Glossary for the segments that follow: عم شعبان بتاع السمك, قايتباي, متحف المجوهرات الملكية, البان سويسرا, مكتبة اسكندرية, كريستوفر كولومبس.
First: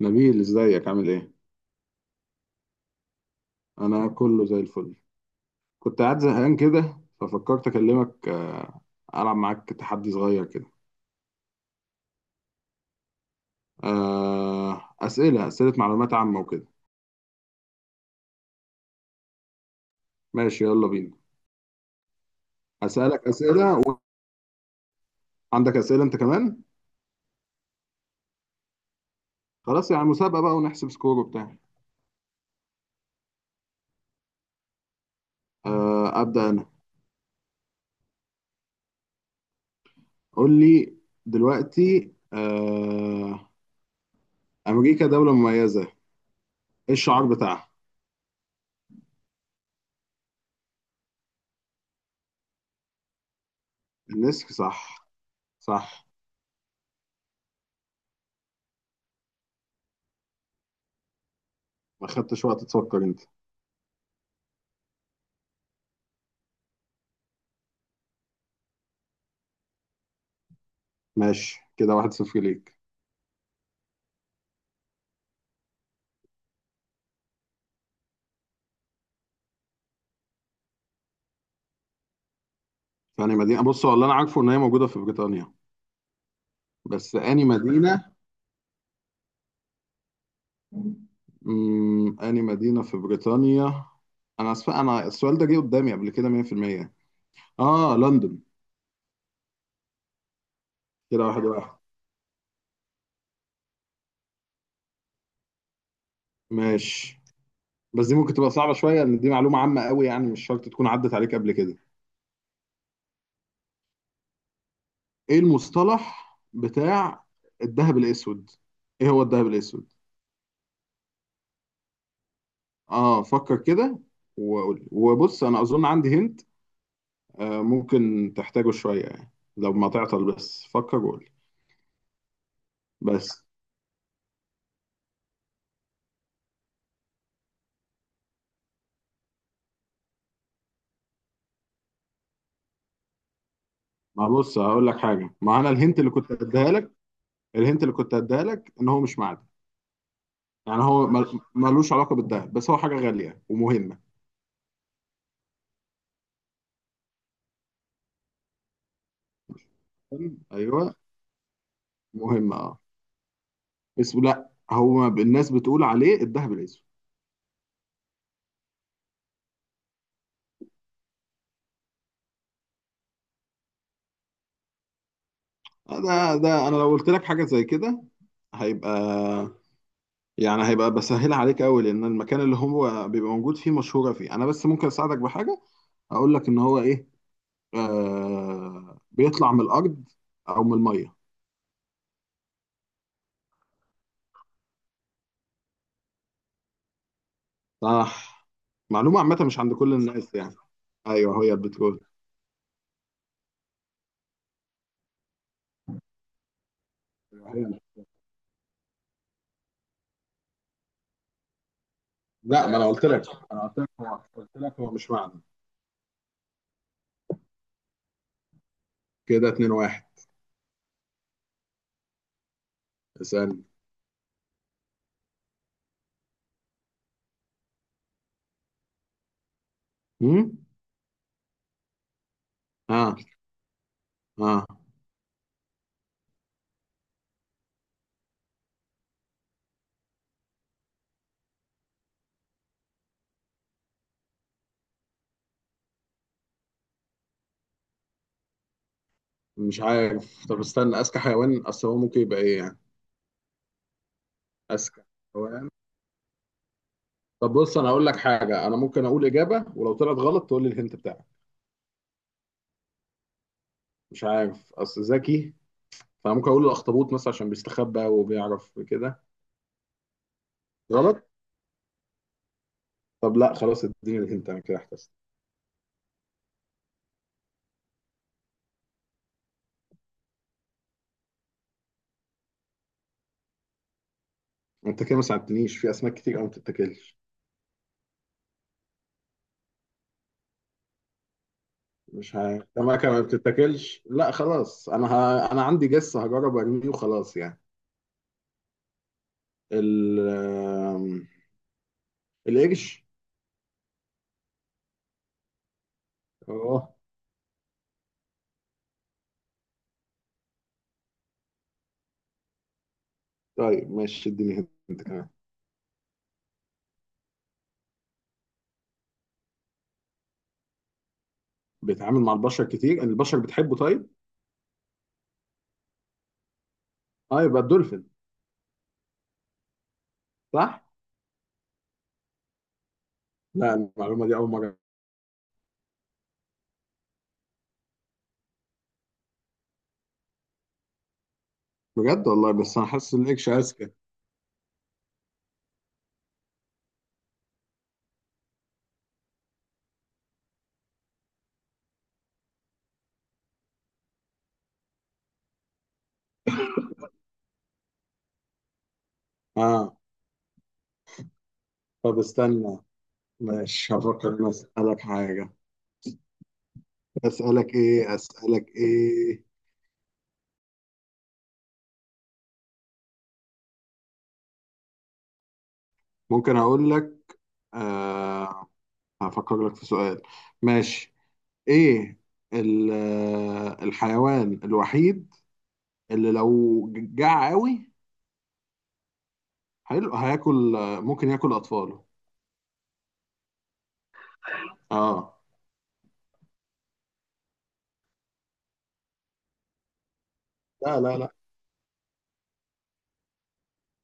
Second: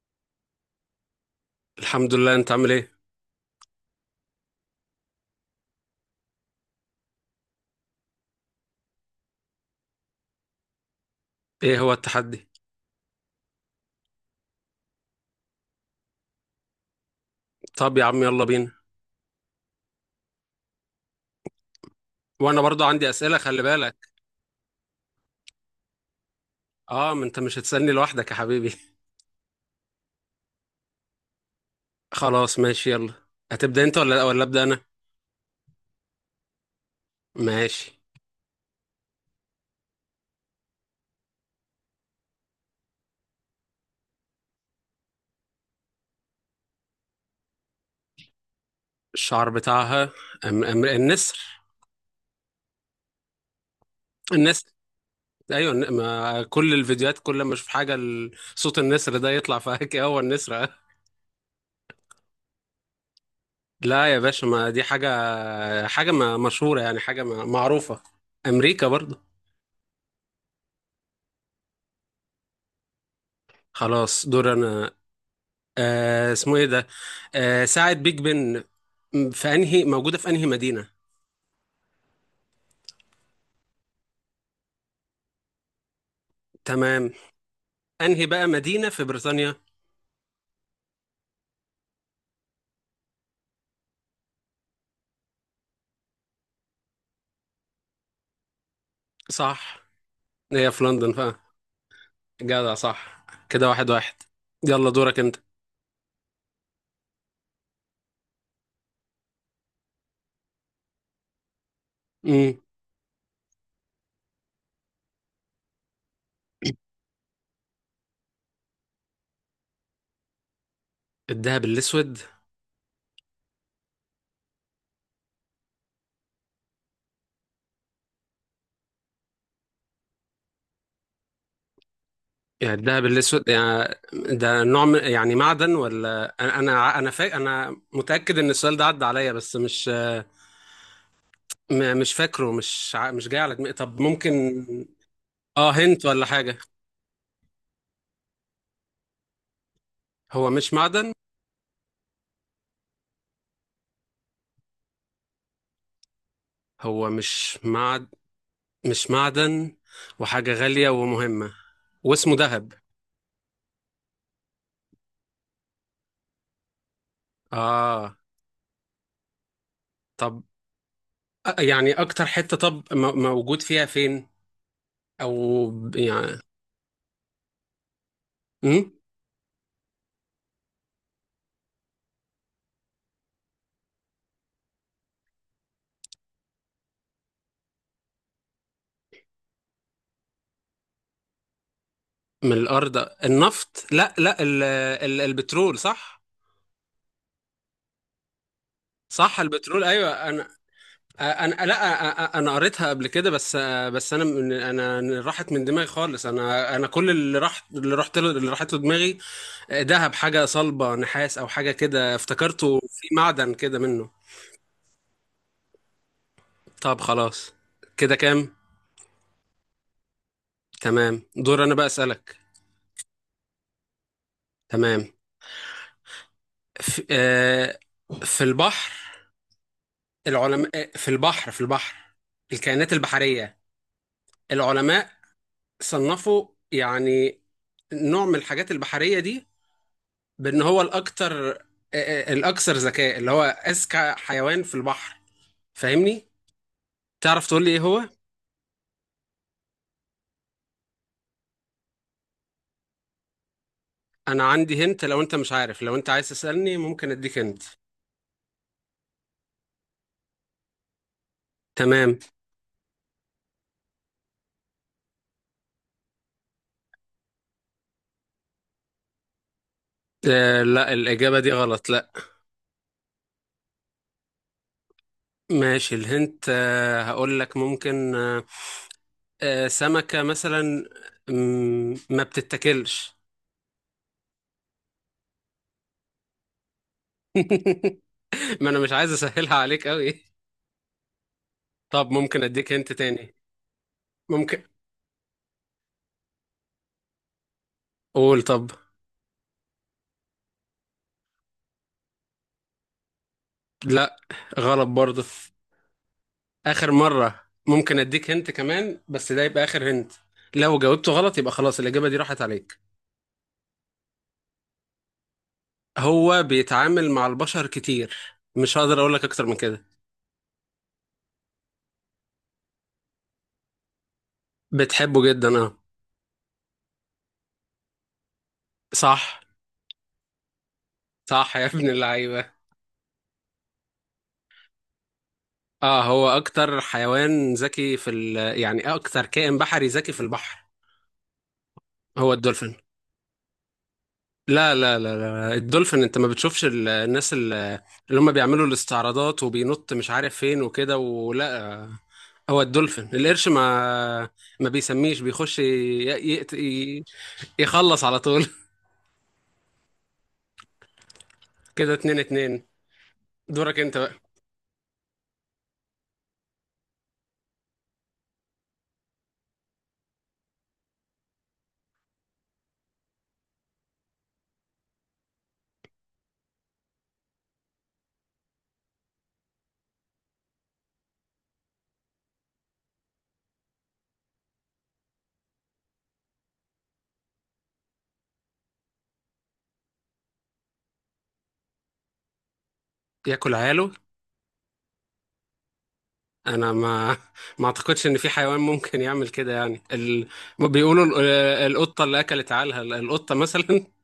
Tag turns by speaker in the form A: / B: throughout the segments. A: نبيل، ازيك؟ عامل ايه؟
B: الحمد لله. انت عامل ايه؟
A: انا كله زي الفل. كنت قاعد زهقان كده ففكرت اكلمك، العب معاك تحدي صغير كده.
B: ايه هو التحدي؟
A: اسئله اسئله معلومات عامه وكده.
B: طب يا عم يلا بينا.
A: ماشي يلا بينا.
B: وانا برضو عندي
A: اسالك
B: اسئله، خلي
A: اسئله و...
B: بالك.
A: عندك اسئله انت كمان.
B: اه، ما انت مش هتسالني لوحدك يا حبيبي.
A: خلاص يعني مسابقه بقى، ونحسب سكور وبتاع.
B: خلاص ماشي يلا. هتبدا انت ولا ابدا انا؟
A: ابدا انا.
B: ماشي.
A: قول لي. دلوقتي، امريكا دوله مميزه. ايه الشعار بتاعها؟
B: الشعر بتاعها. أم أم النسر.
A: النسر،
B: النسر.
A: صح.
B: ايوه
A: صح.
B: ما كل الفيديوهات، كل ما اشوف حاجه صوت النسر ده يطلع في هكي. هو النسر اه.
A: ما خدتش وقت تفكر انت.
B: لا يا باشا، ما دي حاجه، حاجه ما مشهوره، يعني حاجه ما معروفه. امريكا برضو.
A: ماشي، كده 1-0 ليك.
B: خلاص دور انا. اسمه ايه ده؟ آه، ساعة بيج بن. في انهي موجودة، في انهي مدينة؟
A: فأني مدينة؟ بص، هو اللي أنا عارفه إن هي موجودة في بريطانيا.
B: تمام.
A: بس أني مدينة؟
B: انهي بقى مدينة في بريطانيا؟
A: أني مدينة في بريطانيا؟ أنا أسف. أنا السؤال ده جه قدامي قبل كده 100%. لندن.
B: صح. هي في لندن
A: كده
B: فا.
A: 1-1.
B: جدع، صح. كده واحد واحد. يلا دورك انت.
A: ماشي، بس دي ممكن تبقى صعبة شوية لأن دي معلومة عامة قوي، يعني مش شرط تكون عدت عليك قبل كده.
B: امم
A: إيه المصطلح بتاع الذهب الأسود؟ إيه هو الذهب الأسود؟
B: الدهب الاسود
A: فكر كده وقول، وبص أنا أظن عندي هنت. ممكن تحتاجه شوية يعني. لو ما تعطل بس فكر وقول.
B: يعني؟ الدهب
A: بس،
B: الاسود يعني يعني معدن؟ ولا انا انا متأكد ان السؤال ده عدى عليا بس مش، مش فاكره، مش جاي على دماغي. طب
A: ما
B: ممكن
A: بص هقول لك حاجة، ما أنا
B: اه
A: الهنت
B: هنت
A: اللي
B: ولا
A: كنت
B: حاجة؟
A: أديها لك. الهنت اللي كنت أديها لك إن هو مش معدن.
B: هو مش
A: يعني هو
B: معدن؟
A: ملوش علاقة بالدهب، بس هو حاجة غالية ومهمة.
B: هو مش معدن. مش معدن. وحاجة غالية
A: أيوه.
B: ومهمة. واسمه
A: مهمة،
B: ذهب؟
A: أه. اسمه، لأ هو الناس بتقول عليه الدهب الأسود.
B: آه، طب، يعني أكتر حتة، طب موجود فيها فين، أو
A: ده
B: يعني.
A: ده أنا لو قلت لك حاجة زي كده
B: مم؟
A: هيبقى. يعني هيبقى بسهلها عليك قوي، لأن المكان اللي هو بيبقى موجود فيه مشهورة فيه. أنا بس ممكن أساعدك بحاجة. أقول لك إن هو إيه. بيطلع من الارض او من الميه.
B: من الأرض. النفط، لا لا، ال البترول، صح؟
A: صح. معلومه عامه
B: صح
A: مش عند
B: البترول،
A: كل
B: أيوة
A: الناس
B: أنا،
A: يعني. ايوه، هي
B: أنا لا
A: البترول.
B: أ- أ- أنا قريتها قبل كده بس. بس أنا، من أنا راحت من دماغي خالص. أنا كل اللي
A: أيوة،
B: راح، اللي
A: هي.
B: رحت له، اللي راحت له دماغي، ذهب حاجة صلبة، نحاس أو حاجة كده،
A: لا، ما
B: افتكرته
A: انا قلت
B: في
A: لك
B: معدن
A: انا قلت
B: كده
A: لك
B: منه.
A: هو مش معدن.
B: طب خلاص، كده كام؟
A: كده 2-1.
B: تمام دور انا بقى اسالك.
A: اسالني.
B: تمام. في, آه في البحر،
A: امم.
B: العلماء، في البحر، الكائنات
A: اه،
B: البحريه،
A: اه،
B: العلماء صنفوا يعني نوع من الحاجات البحريه دي بان هو الاكثر، الاكثر ذكاء، اللي هو اذكى حيوان في البحر، فاهمني؟ تعرف تقول لي ايه هو؟
A: مش عارف. طب استنى، اذكى حيوان، اصل هو ممكن يبقى ايه يعني؟
B: انا عندي
A: اذكى
B: هنت، لو انت مش
A: حيوان.
B: عارف، لو انت عايز تسالني ممكن اديك
A: طب
B: هنت.
A: بص، انا هقول لك حاجه، انا ممكن اقول اجابه ولو طلعت غلط تقول لي الهنت بتاعك.
B: تمام.
A: مش عارف اصل ذكي. فممكن اقول الاخطبوط مثلا عشان بيستخبى وبيعرف كده.
B: آه لا،
A: غلط.
B: الاجابه دي غلط، لا.
A: طب لا، خلاص اديني الهنت، انا كده احتسب.
B: ماشي، الهنت، هقول لك، ممكن سمكة مثلا، ما بتتاكلش.
A: انت كده ما ساعدتنيش في اسماك كتير قوي ما بتتاكلش.
B: ما انا مش عايز اسهلها عليك قوي. طب
A: مش
B: ممكن
A: ه...
B: اديك هنت
A: الاماكن ما
B: تاني؟
A: بتتاكلش، لا
B: ممكن،
A: خلاص انا عندي جس هجرب ارميه وخلاص يعني.
B: قول طب.
A: ال آم، القرش.
B: لا، غلط برضه. اخر
A: اه.
B: مرة ممكن اديك هنت كمان، بس ده يبقى اخر هنت. لو جاوبته غلط يبقى خلاص الاجابة دي راحت عليك.
A: طيب ماشي، اديني هنت كمان.
B: هو بيتعامل مع البشر كتير. مش هقدر اقول لك اكتر من كده.
A: بيتعامل مع البشر كتير، البشر بتحبه، طيب.
B: بتحبه جدا اه.
A: اه، يبقى الدولفين.
B: صح.
A: صح.
B: صح يا ابن اللعيبة.
A: لا، المعلومه دي اول مره.
B: اه هو اكتر حيوان ذكي في يعني اكتر كائن بحري ذكي في البحر.
A: بجد
B: هو
A: والله،
B: الدولفين.
A: بس انا حاسس ان القرش اذكى.
B: لا لا لا لا، الدولفين، انت ما بتشوفش الناس اللي هم بيعملوا الاستعراضات وبينط مش عارف فين وكده؟ ولا هو الدولفين. القرش ما ما بيسميش بيخش ي... ي... يخلص على طول.
A: اه.
B: كده اتنين
A: طب
B: اتنين.
A: استنى.
B: دورك
A: ماشي،
B: انت بقى.
A: هفكر إني اسالك حاجه. اسالك ايه، اسالك ايه؟ ممكن اقول لك. آه هفكر لك في سؤال. ماشي. ايه الحيوان الوحيد اللي لو جاع قوي، حلو هياكل، ممكن ياكل اطفاله؟
B: ياكل عياله؟
A: اه.
B: انا ما ما اعتقدش ان في حيوان ممكن يعمل كده، يعني
A: لا،
B: بيقولوا
A: لا، لا،
B: القطه اللي اكلت عالها، القطه مثلا.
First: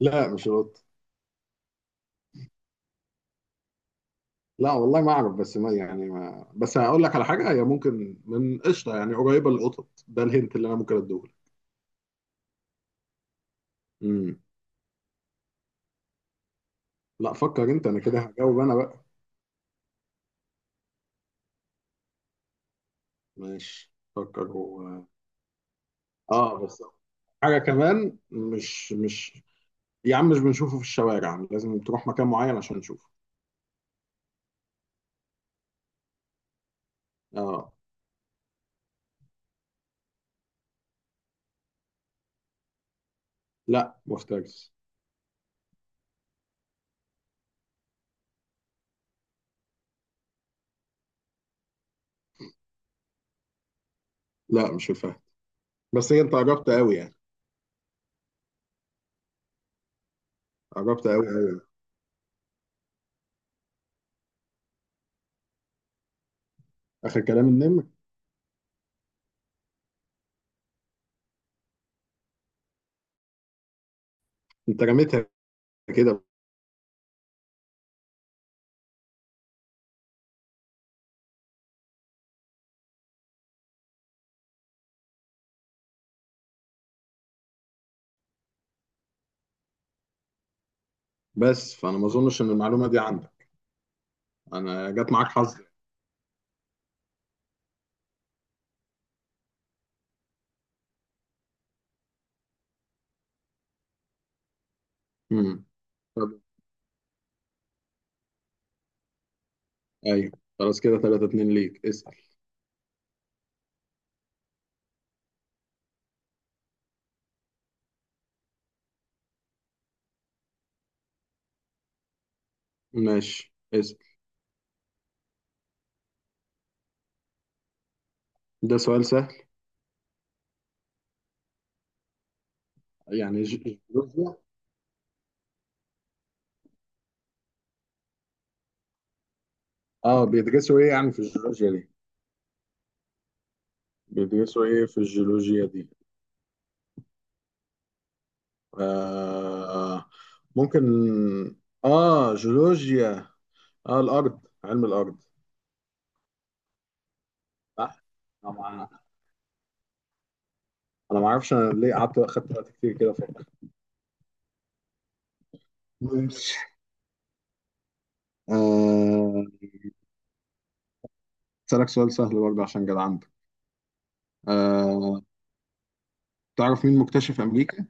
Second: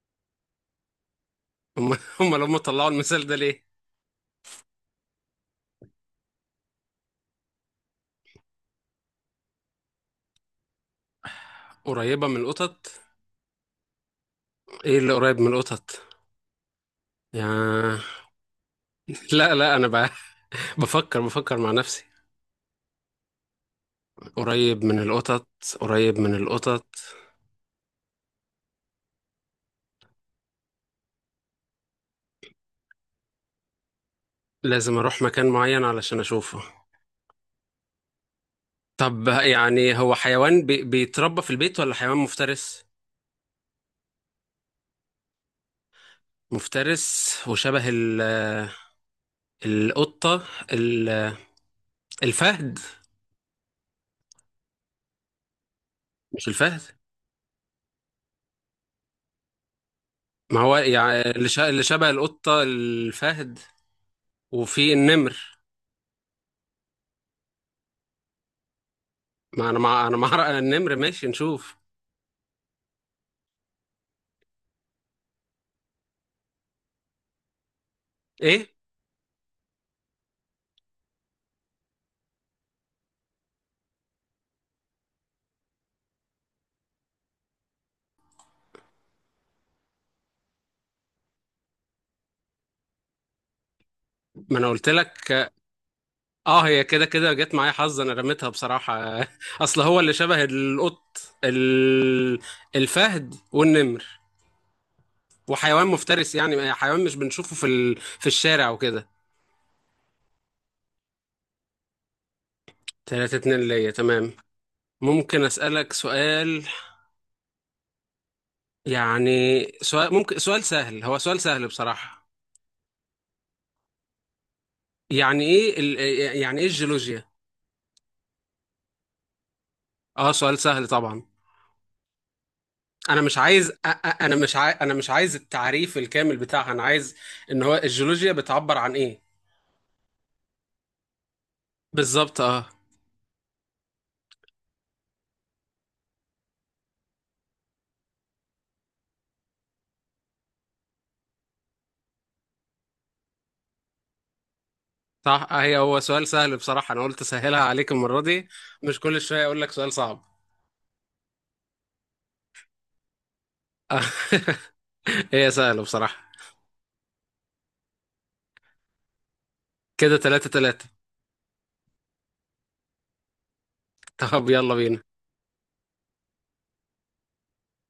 A: لا، مش القط.
B: هم هم لما طلعوا المثال ده ليه.
A: لا والله، ما اعرف بس ما يعني ما بس هقول لك على حاجه، هي ممكن من قشطه يعني قريبه للقطط، ده الهنت اللي انا ممكن اديهولك.
B: قريبه من القطط.
A: امم.
B: ايه اللي قريب من القطط؟
A: لا، فكر انت،
B: يا،
A: انا كده هجاوب انا بقى.
B: لا لا انا بفكر، مع نفسي.
A: ماشي، فكر
B: قريب من
A: هو.
B: القطط. قريب من
A: اه، بس.
B: القطط.
A: حاجه كمان مش. يا عم، مش بنشوفه في الشوارع، لازم تروح مكان معين عشان نشوفه.
B: لازم اروح مكان معين علشان اشوفه؟
A: اه.
B: طب يعني هو حيوان بيتربى في البيت، ولا حيوان مفترس؟
A: لا، مفترس.
B: مفترس وشبه ال... آه، القطة، ال... الفهد؟
A: لا، مش الفهد، بس هي انت
B: مش
A: قربت
B: الفهد؟
A: قوي يعني.
B: ما هو
A: قربت قوي
B: يعني
A: قوي.
B: اللي شبه القطة الفهد، وفي النمر.
A: اخر كلام، النمر.
B: ما انا مع، النمر، ماشي نشوف.
A: انت رميتها كده.
B: ايه؟
A: بس فانا ما اظنش ان المعلومه دي عندك.
B: ما انا قلت
A: انا جت معاك
B: لك.
A: حظ.
B: اه هي كده كده جت معايا حظ، انا رميتها بصراحة. اصل هو اللي شبه القط، ال... الفهد والنمر،
A: امم.
B: وحيوان
A: طب
B: مفترس، يعني حيوان مش بنشوفه في في الشارع وكده.
A: ايوه، خلاص كده 3-2 ليك، اسال.
B: تلاتة اتنين ليا، تمام. ممكن اسألك سؤال؟ يعني سؤال، ممكن سؤال سهل، هو سؤال سهل بصراحة.
A: ماشي، اسال.
B: يعني ايه يعني ايه الجيولوجيا؟
A: ده سؤال سهل.
B: اه سؤال سهل طبعا. انا مش
A: يعني
B: عايز
A: جيولوجيا.
B: انا مش عايز التعريف الكامل بتاعها، انا عايز ان هو الجيولوجيا بتعبر عن ايه
A: اه، بيدرسوا ايه يعني في الجيولوجيا دي؟
B: بالظبط، اه.
A: بيدرسوا ايه في الجيولوجيا دي؟ آه ممكن. اه، جيولوجيا. اه، الارض، علم الارض.
B: صح، هي هو سؤال سهل بصراحة، انا قلت اسهلها عليك
A: صح.
B: المرة دي.
A: انا ما
B: مش كل شوية اقول لك سؤال صعب.
A: انا ما اعرفش، انا ليه قعدت اخدت وقت كتير كده افكر.
B: آه. هي سهلة بصراحة.
A: ماشي. آه،
B: كده تلاتة تلاتة.
A: اسالك سؤال سهل برضه عشان جدعنت.
B: طب يلا بينا.
A: آه تعرف مين مكتشف امريكا؟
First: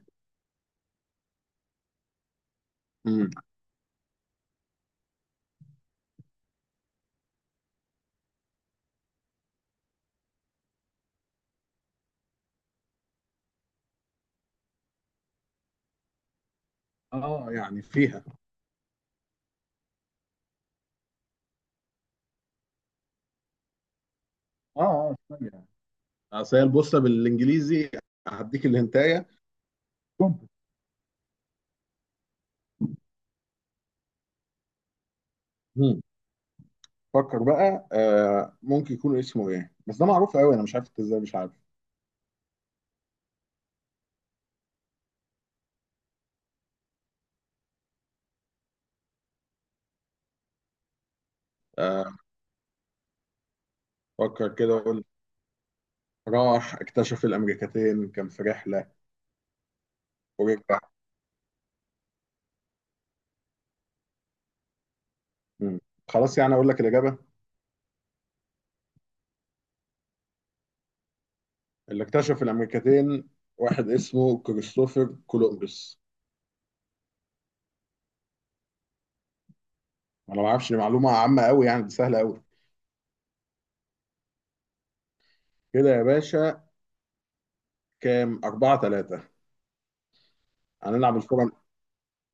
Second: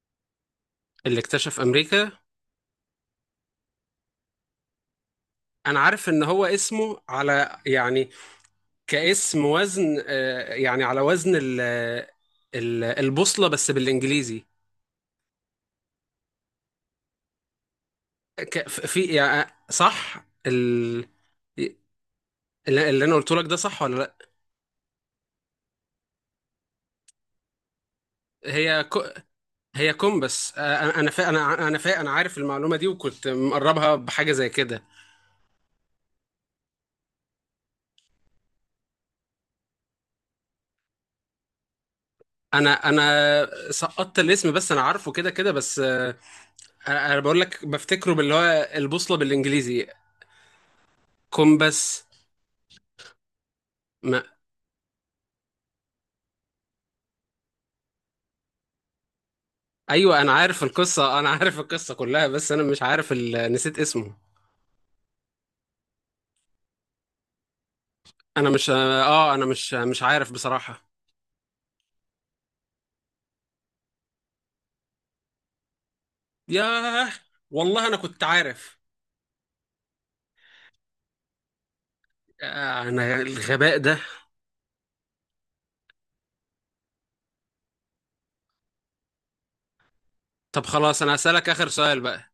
B: اللي اكتشف امريكا،
A: امم.
B: انا عارف ان هو اسمه على، يعني كاسم وزن، يعني على وزن البوصلة بس بالانجليزي،
A: اه، يعني فيها.
B: في، يعني صح اللي انا قلته لك ده، صح ولا لا؟
A: اه، اه، ثانية. اصل هي البوصله بالانجليزي. هديك
B: هي كو،
A: الهنتايه.
B: هي كومبس، انا انا فا انا عارف المعلومة دي وكنت مقربها بحاجة زي كده.
A: مم. فكر بقى، ممكن يكون اسمه ايه؟ بس ده معروف قوي، انا مش عارف انت ازاي مش عارف.
B: انا سقطت الاسم، بس انا عارفه كده كده، بس انا، أنا بقول لك بفتكره باللي هو البوصلة بالانجليزي، كومبس.
A: آه، فكر كده وقول. راح اكتشف الامريكتين كان في رحله.
B: ايوه انا عارف
A: ورجع.
B: القصه، انا عارف القصه كلها، بس انا مش عارف نسيت اسمه.
A: مم. خلاص يعني، اقول لك الاجابه.
B: انا مش اه، انا مش عارف بصراحه.
A: اللي اكتشف الامريكتين واحد اسمه كريستوفر كولومبس.
B: ياه، والله انا كنت عارف.
A: انا ما اعرفش، دي معلومه عامه قوي يعني، دي سهله قوي.
B: آه، انا الغباء ده.
A: كده يا باشا، كام 4-3.
B: طب خلاص انا
A: هنلعب
B: هسألك
A: الفورة.
B: اخر سؤال بقى.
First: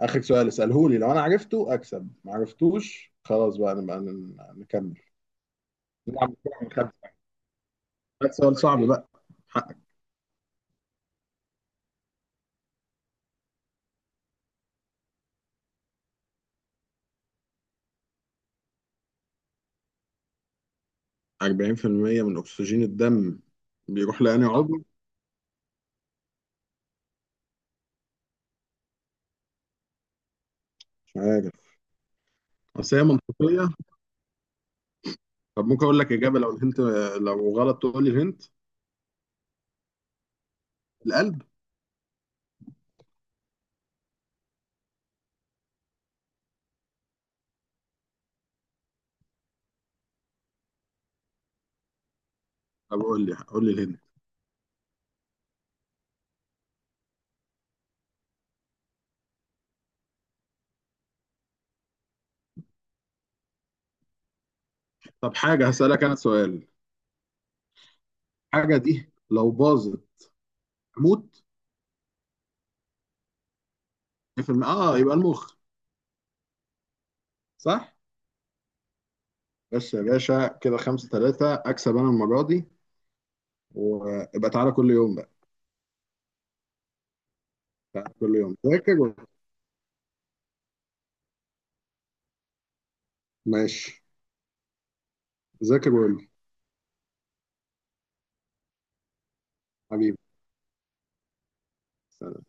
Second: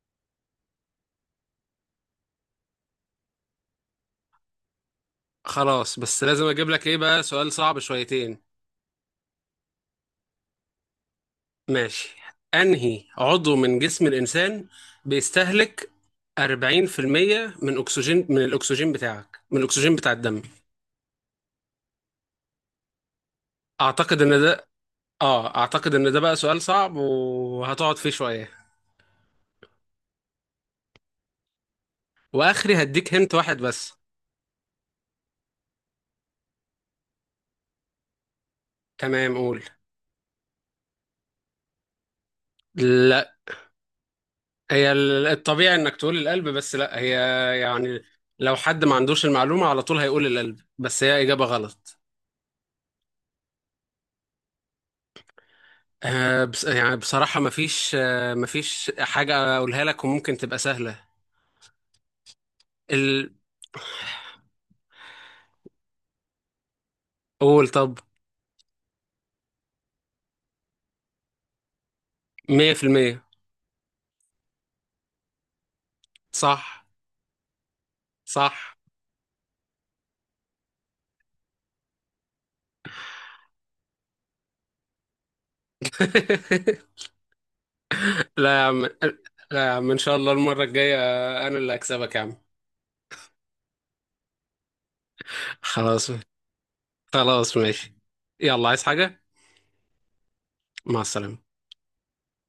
A: آخر سؤال اسأله لي، لو أنا عرفته أكسب، ما عرفتوش خلاص بقى نبقى نكمل.
B: خلاص، بس
A: نلعب
B: لازم
A: الفورة
B: اجيب
A: من
B: لك
A: خمسة.
B: ايه بقى، سؤال صعب
A: ده
B: شويتين.
A: سؤال صعب بقى. حقك.
B: ماشي. انهي عضو من جسم الانسان بيستهلك 40% من اكسجين، من الاكسجين بتاعك، من الاكسجين بتاع الدم؟
A: 40% من أكسجين الدم
B: اعتقد
A: بيروح
B: ان
A: لأنهي
B: ده،
A: عضو؟
B: اه، اعتقد ان ده بقى سؤال صعب وهتقعد فيه شوية.
A: مش عارف،
B: واخري
A: بس هي
B: هديك هنت واحد
A: منطقية.
B: بس.
A: طب ممكن أقول لك إجابة، لو الهنت، لو غلط تقول لي الهنت.
B: تمام، قول.
A: القلب.
B: لا، هي الطبيعي انك تقول القلب، بس لا، هي يعني لو حد ما عندوش المعلومة على طول هيقول القلب، بس هي اجابة غلط.
A: طب قول لي، قول لي الهنت.
B: آه بس يعني بصراحة مفيش، آه مفيش حاجة اقولها لك وممكن تبقى سهلة، ال...
A: طب، حاجة هسألك أنا سؤال.
B: قول طب.
A: حاجة دي لو باظت أموت.
B: مية في المية.
A: في يبقى المخ.
B: صح.
A: صح.
B: صح.
A: بس يا باشا كده 5-3، أكسب أنا المرة دي. وابقى تعالى كل يوم بقى. تعالى كل
B: لا
A: يوم
B: يا عم،
A: ذاكر و...
B: لا يا عم ان شاء الله المرة الجاية انا اللي هكسبك يا عم.
A: ماشي. ذاكر
B: خلاص.
A: وقول لي.
B: خلاص ماشي. يلا عايز حاجة؟
A: حبيبي.
B: مع السلامة.
A: سلام.